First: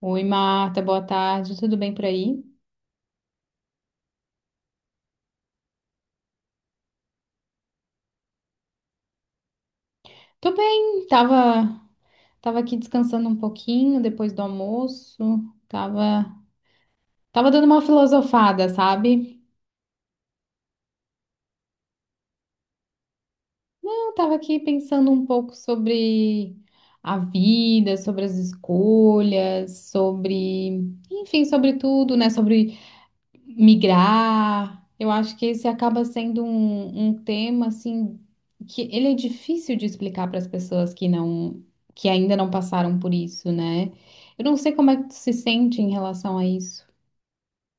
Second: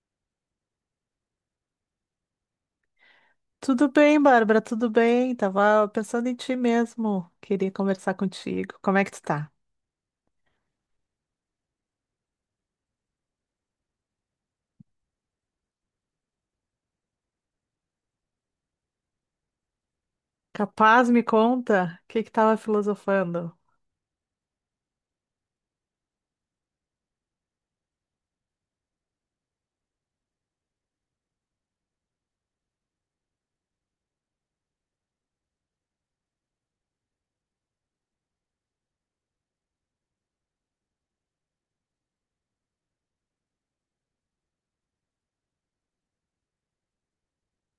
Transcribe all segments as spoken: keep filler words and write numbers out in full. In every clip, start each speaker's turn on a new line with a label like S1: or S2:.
S1: Oi, Marta, boa tarde. Tudo bem por aí?
S2: Tudo bem, Bárbara, tudo bem? Tava pensando em ti mesmo. Queria conversar contigo. Como é que tu tá?
S1: Tô bem, tava, tava aqui descansando um pouquinho depois do almoço. Tava, tava dando uma filosofada, sabe?
S2: Capaz, me conta o que que tava filosofando.
S1: Não, tava aqui pensando um pouco sobre a vida, sobre as escolhas, sobre, enfim, sobre tudo, né? Sobre migrar. Eu acho que esse acaba sendo um, um tema assim que ele é difícil de explicar para as pessoas que não que ainda não passaram por isso, né? Eu não sei como é que tu se sente em relação a isso.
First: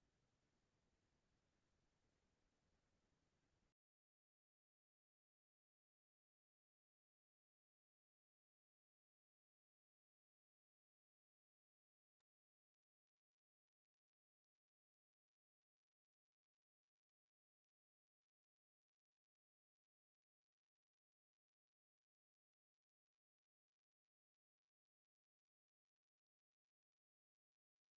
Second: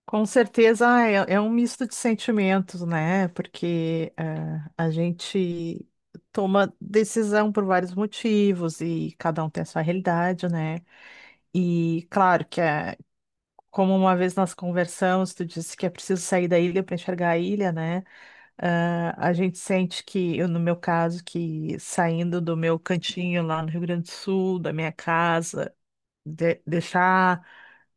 S2: Com certeza ah, é, é um misto de sentimentos, né? Porque eh, a gente toma decisão por vários motivos e cada um tem a sua realidade, né? E claro que é, como uma vez nós conversamos, tu disse que é preciso sair da ilha para enxergar a ilha, né? Ah, a gente sente que, eu, no meu caso, que saindo do meu cantinho lá no Rio Grande do Sul, da minha casa, de- deixar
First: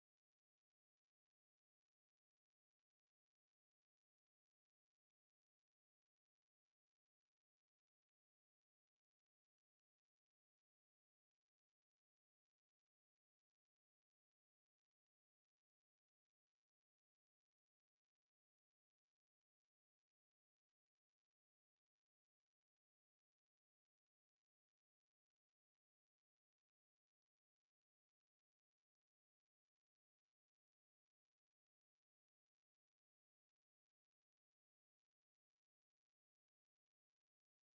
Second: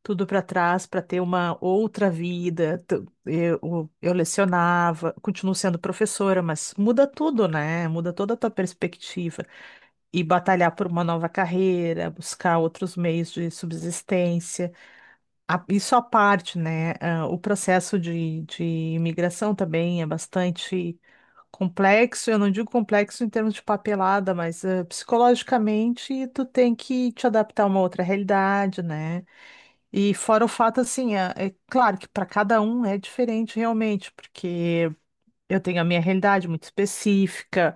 S2: tudo para trás para ter uma outra vida. tu- Eu, eu lecionava, continuo sendo professora, mas muda tudo, né? Muda toda a tua perspectiva. E batalhar por uma nova carreira, buscar outros meios de subsistência. A- Isso à parte, né? ah, O processo de, de imigração também é bastante complexo. Eu não digo complexo em termos de papelada, mas ah, psicologicamente tu tem que te adaptar a uma outra realidade, né? E fora o fato, assim, ah, é claro que para cada um é diferente realmente, porque eu tenho a minha realidade muito específica,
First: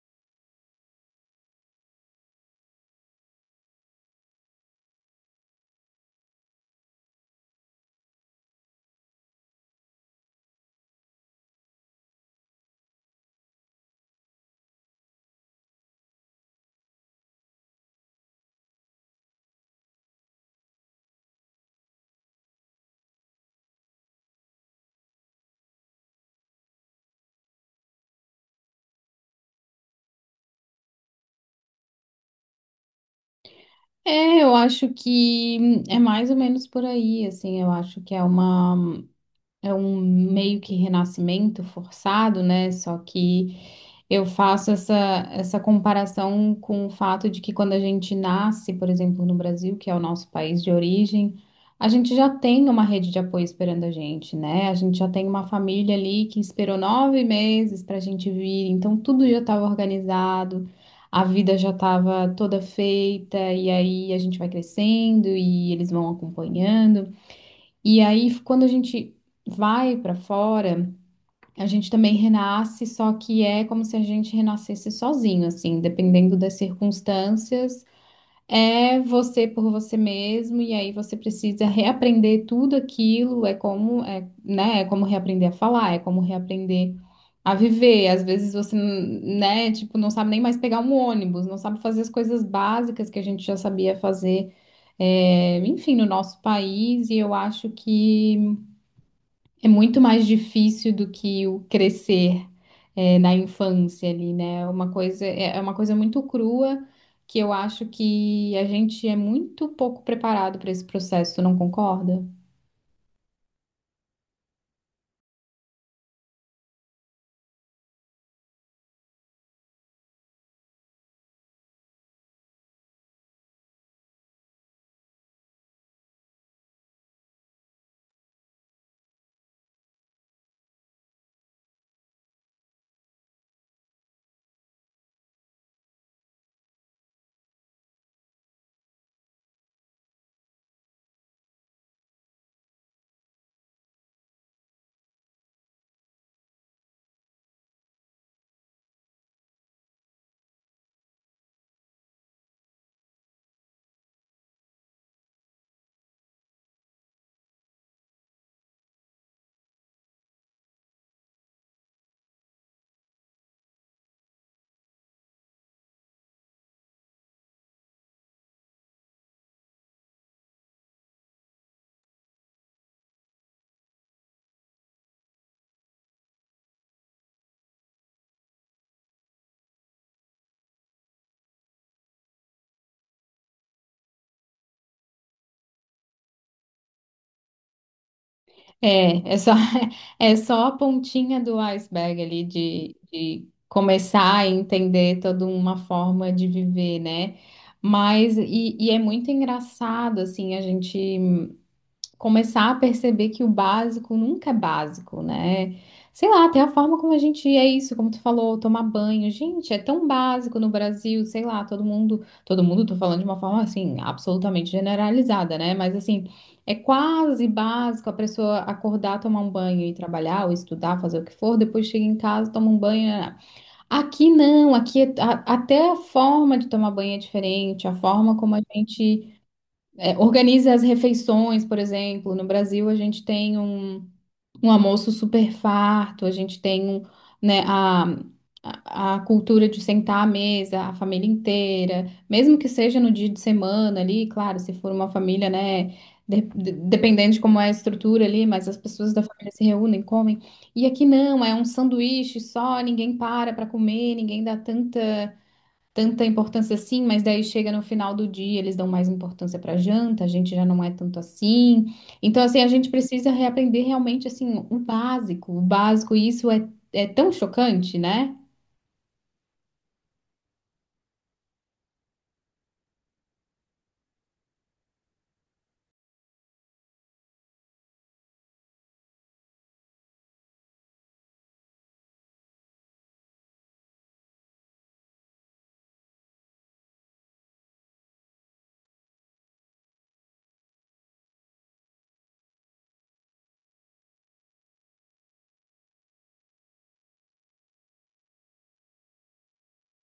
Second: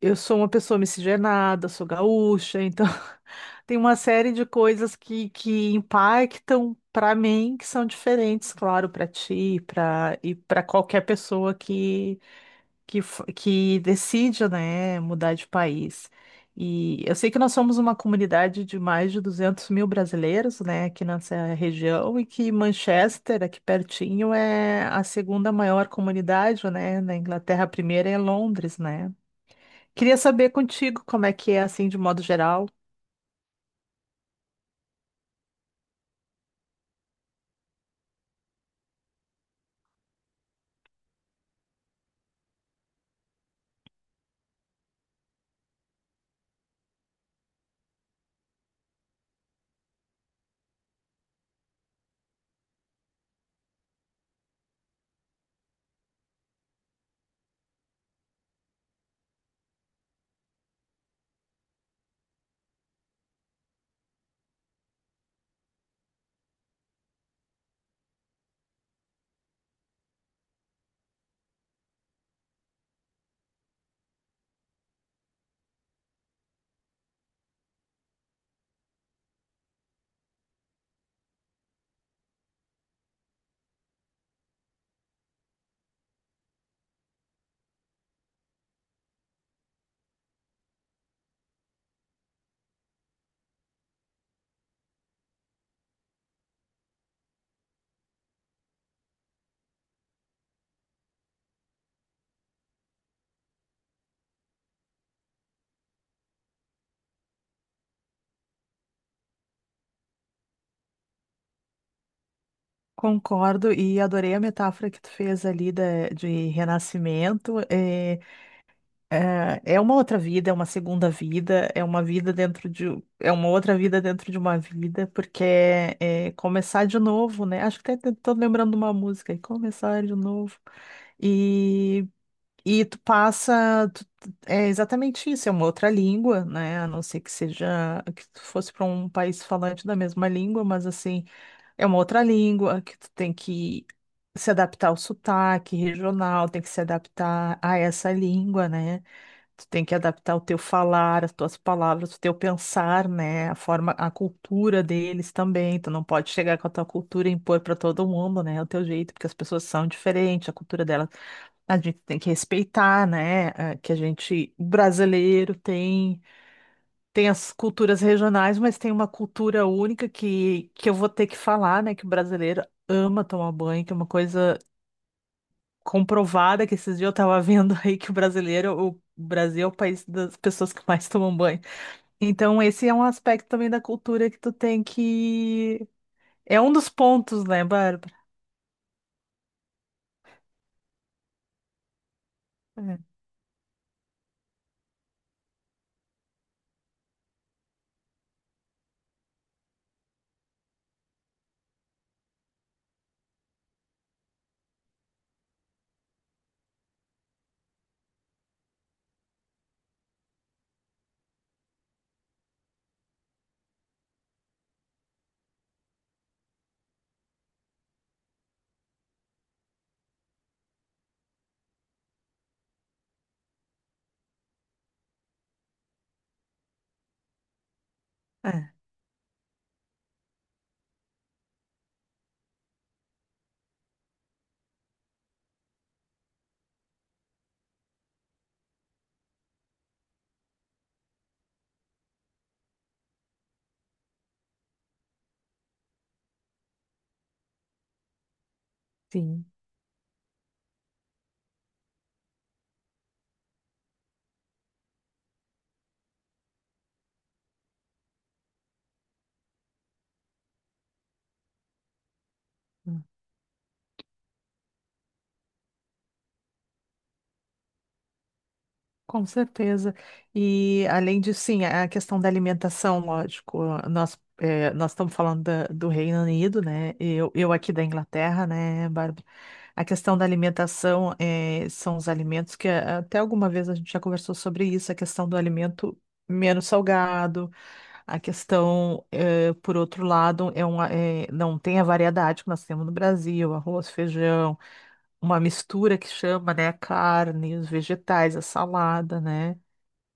S2: eu sou uma pessoa miscigenada, sou gaúcha, então tem uma série de coisas que, que impactam para mim, que são diferentes, claro, para ti, para e para qualquer pessoa que, que f- que decide, né, mudar de país. E eu sei que nós somos uma comunidade de mais de duzentos mil brasileiros, né, aqui nessa região, e que Manchester, aqui pertinho, é a segunda maior comunidade, né, na Inglaterra, a primeira é Londres, né. Queria saber contigo como é que é, assim, de modo geral.
S1: É, eu acho que é mais ou menos por aí, assim, eu acho que é uma é um meio que renascimento forçado, né? Só que eu faço essa, essa comparação com o fato de que quando a gente nasce, por exemplo, no Brasil, que é o nosso país de origem, a gente já tem uma rede de apoio esperando a gente, né? A gente já tem uma família ali que esperou nove meses para a gente vir, então tudo já estava organizado. A vida já estava toda feita, e aí a gente vai crescendo e eles vão acompanhando. E aí, quando a gente vai para fora, a gente também renasce, só que é como se a gente renascesse sozinho, assim, dependendo das circunstâncias. É você por você mesmo, e aí você precisa reaprender tudo aquilo, é como, é, né, é como reaprender a falar, é como reaprender a viver. Às vezes você, né, tipo, não sabe nem mais pegar um ônibus, não sabe fazer as coisas básicas que a gente já sabia fazer, é, enfim, no nosso país, e eu acho que é muito mais difícil do que o crescer eh, na infância ali, né? É uma coisa, é é uma coisa muito crua que eu acho que a gente é muito pouco preparado para esse processo, tu não concorda?
S2: Concordo e adorei a metáfora que tu fez ali da, de renascimento. É, é, é uma outra vida, é uma segunda vida, é uma vida dentro de, é uma outra vida dentro de uma vida, porque é, é começar de novo, né? Acho que até estou lembrando de uma música, aí, começar de novo. E E tu passa, tu- é exatamente isso, é uma outra língua, né? A não ser que seja que tu fosse para um país falante da mesma língua, mas assim, é uma outra língua que tu tem que se adaptar ao sotaque regional, tem que se adaptar a essa língua, né? Tu tem que adaptar o teu falar, as tuas palavras, o teu pensar, né? A forma, a cultura deles também. Tu não pode chegar com a tua cultura e impor para todo mundo, né? O teu jeito, porque as pessoas são diferentes, a cultura delas a gente tem que respeitar, né? eh, Que a gente, o brasileiro tem tem as culturas regionais, mas tem uma cultura única que, que eu vou ter que falar, né? Que o brasileiro ama tomar banho, que é uma coisa comprovada, que esses dias eu tava vendo aí que o brasileiro, o Brasil é o país das pessoas que mais tomam banho. Então, esse é um aspecto também da cultura que tu tem que. É um dos pontos, né, Bárbara?
S1: É, é só, é só a pontinha do iceberg ali de, de começar a entender toda uma forma de viver, né? Mas, e, e é muito engraçado, assim, a gente começar a perceber que o básico nunca é básico, né? Sei lá, até a forma como a gente é isso, como tu falou, tomar banho. Gente, é tão básico no Brasil, sei lá, todo mundo, todo mundo, tô falando de uma forma assim, absolutamente generalizada, né? Mas assim, é quase básico a pessoa acordar, tomar um banho e trabalhar, ou estudar, fazer o que for, depois chega em casa, toma um banho, né? Aqui não, aqui é- a- até a forma de tomar banho é diferente, a forma
S2: É,
S1: como a
S2: é,
S1: gente é, organiza as refeições, por exemplo. No Brasil, a gente tem um, um almoço super farto, a gente tem um, né, a, a a cultura de sentar à mesa, a família inteira, mesmo que seja no dia de semana ali, claro, se for uma família, né, de- de- dependendo de como é a estrutura ali, mas as pessoas da
S2: sim.
S1: família se reúnem, comem. E aqui não, é um sanduíche só, ninguém para para comer, ninguém dá tanta tanta importância assim, mas daí chega no final do dia, eles dão mais importância para janta, a gente já não é tanto assim. Então, assim, a gente precisa reaprender realmente, assim, o básico, o básico, e isso é, é tão chocante, né?
S2: Com certeza. E além disso, sim, a questão da alimentação, lógico, nós, eh, nós estamos falando da- do Reino Unido, né? Eu, eu aqui da Inglaterra, né, Bárbara? A questão da alimentação eh, são os alimentos que eh, até alguma vez a gente já conversou sobre isso, a questão do alimento menos salgado, a questão, eh, por outro lado, é uma, eh, não tem a variedade que nós temos no Brasil, arroz, feijão, uma mistura que chama, né, carne, os vegetais, a salada, né?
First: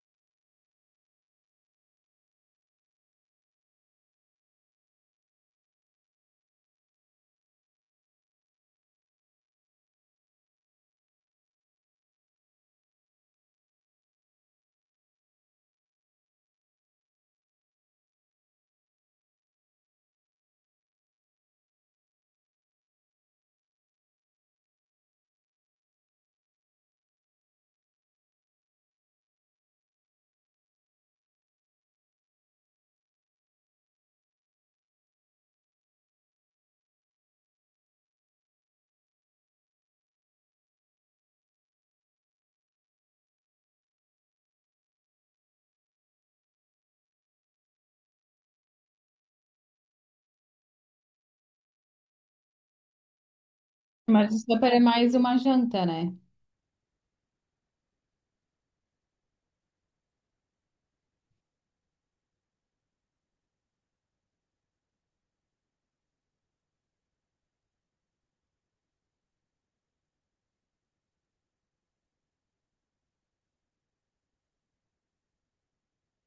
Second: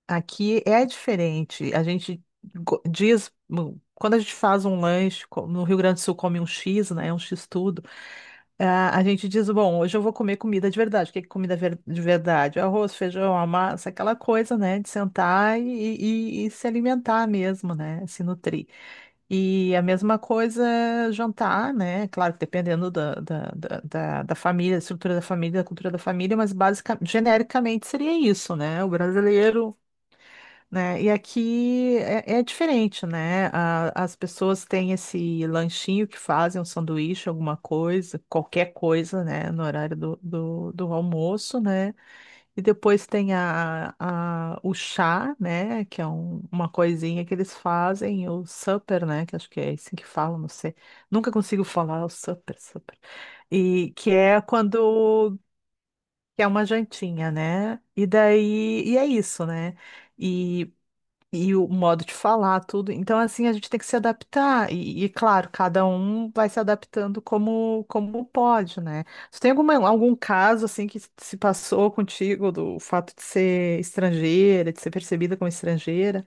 S2: Aqui é diferente. A gente go- diz, hum, quando a gente faz um lanche, co- no Rio Grande do Sul come um X, né? Um X tudo. Ah, a gente diz, bom, hoje eu vou comer comida de verdade. O que é comida ver- de verdade? Arroz, feijão, a massa, aquela coisa, né? De sentar e, e- e se alimentar mesmo, né? Se nutrir. E a mesma coisa jantar, né? Claro que dependendo da, da, da, da- da família, da estrutura da família, da cultura da família, mas basicamente, genericamente seria isso, né? O brasileiro né? E aqui é, é diferente, né? A- as pessoas têm esse lanchinho que fazem, um sanduíche, alguma coisa, qualquer coisa, né? No horário do, do, do almoço, né? E depois tem a, a, o chá, né? Que é um- uma coisinha que eles fazem, o supper, né? Que acho que é assim que falam, não sei. Nunca consigo falar o supper, supper. E que
S1: Mas o
S2: é
S1: supper é mais uma
S2: quando...
S1: janta, né?
S2: que é uma jantinha, né? E daí, e é isso, né? e e o modo de falar, tudo. Então, assim, a gente tem que se adaptar. E, e, claro, cada um vai se adaptando como, como pode, né? Tu tem alguma, algum caso, assim, que se passou contigo do fato de ser estrangeira, de ser percebida como estrangeira?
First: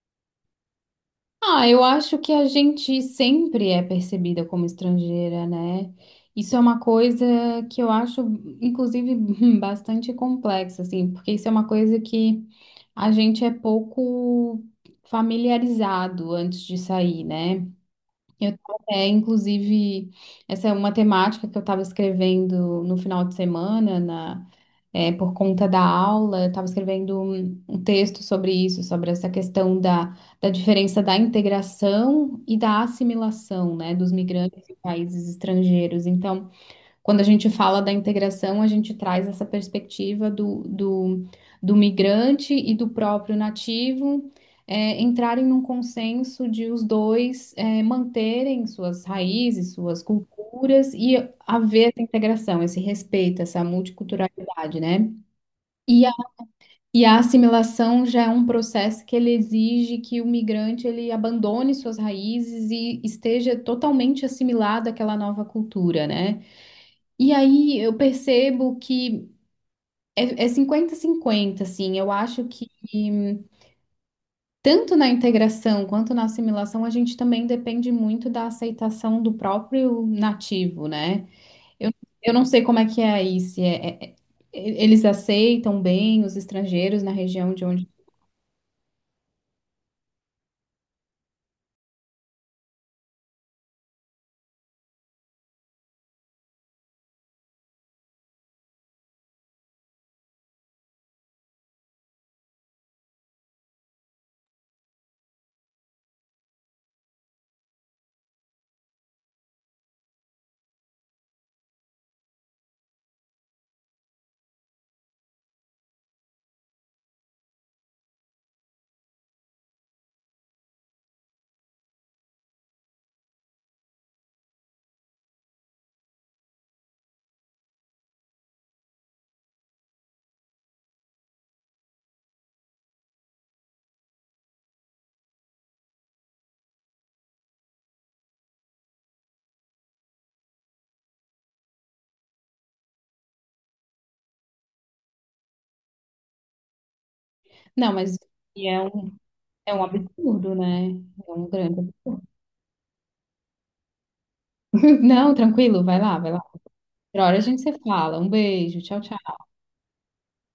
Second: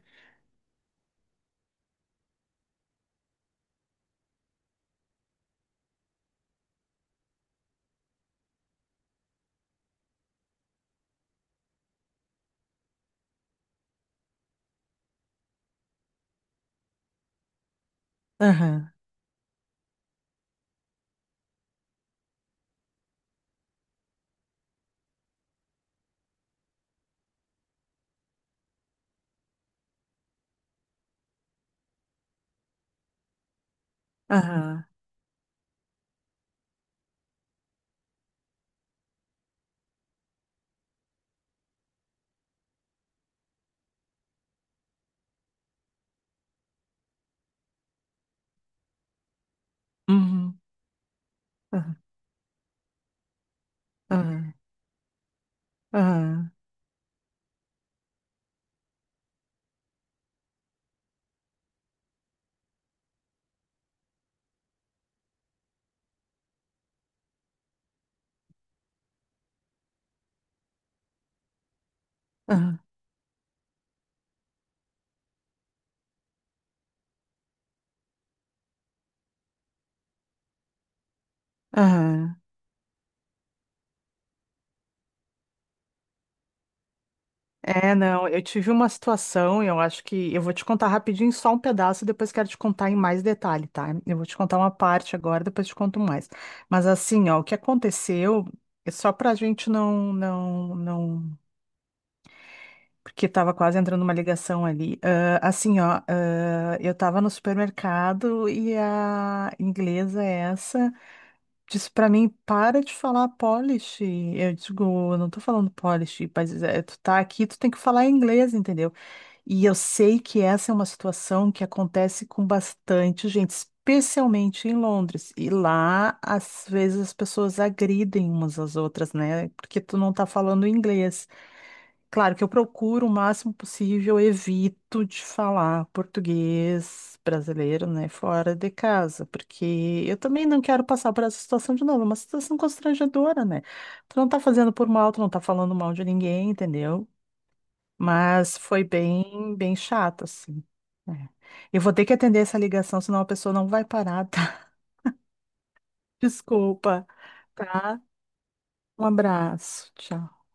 S1: Ah, eu acho que a gente sempre é percebida como estrangeira, né? Isso é uma coisa que eu acho, inclusive, bastante complexa, assim, porque isso é uma coisa que a gente é pouco familiarizado antes de sair, né? Eu tava
S2: Aham,
S1: até, inclusive, essa é uma temática que eu estava escrevendo no final de semana, na, é, por conta da aula, eu estava escrevendo um, um texto sobre isso, sobre essa questão da, da diferença da integração e da assimilação, né, dos migrantes em
S2: aham,
S1: países estrangeiros. Então, quando a gente fala da integração, a gente traz essa perspectiva do, do, do migrante e do próprio nativo eh, entrarem num consenso de os dois eh, manterem suas raízes, suas
S2: uhum,
S1: culturas e haver
S2: aham,
S1: essa integração, esse respeito, essa
S2: aham,
S1: multiculturalidade, né? E a,
S2: aham,
S1: e a assimilação já é um processo que ele exige que o migrante ele abandone suas raízes e esteja totalmente assimilado àquela nova cultura, né? E aí eu percebo que é é cinquenta a cinquenta, assim. Eu acho que
S2: aham,
S1: tanto na integração quanto na assimilação a gente também depende muito da aceitação do próprio nativo, né? Eu, eu
S2: aham.
S1: não sei como é que é aí, se é, é- é- eles aceitam bem os estrangeiros na região de onde.
S2: É, não, eu tive uma situação, eu acho que eu vou te contar rapidinho só um pedaço, depois quero te contar em mais detalhe, tá? Eu vou te contar uma parte agora, depois te conto mais. Mas assim, ó, o que aconteceu, é só pra gente não, não, não, porque tava quase entrando uma ligação ali. Ah, assim, ó, ah, eu tava no supermercado e a inglesa essa disse pra mim, para de falar polish. Eu digo, "Eu não tô falando polish, mas é, tu tá aqui, tu tem que falar inglês, entendeu? E eu sei que essa é uma situação que acontece com bastante gente, especialmente em Londres. E lá, às vezes, as pessoas agridem umas às outras, né? Porque tu não tá falando inglês. Claro que eu procuro o máximo possível, evito de falar português brasileiro, né? Fora de casa, porque eu também não quero passar por essa situação de novo, é uma situação constrangedora, né? Tu não tá fazendo por mal, tu não tá falando mal de ninguém, entendeu?
S1: Não, mas
S2: Mas
S1: e é
S2: foi
S1: um,
S2: bem,
S1: é
S2: bem
S1: um
S2: chato,
S1: absurdo,
S2: assim.
S1: né?
S2: Né?
S1: É um
S2: Eu
S1: grande.
S2: vou ter que atender essa ligação, senão a pessoa não vai parar, tá?
S1: Não, tranquilo, vai lá, vai lá.
S2: Desculpa,
S1: Outra hora a gente se
S2: tá?
S1: fala. Um beijo, tchau,
S2: Um
S1: tchau.
S2: abraço, tchau.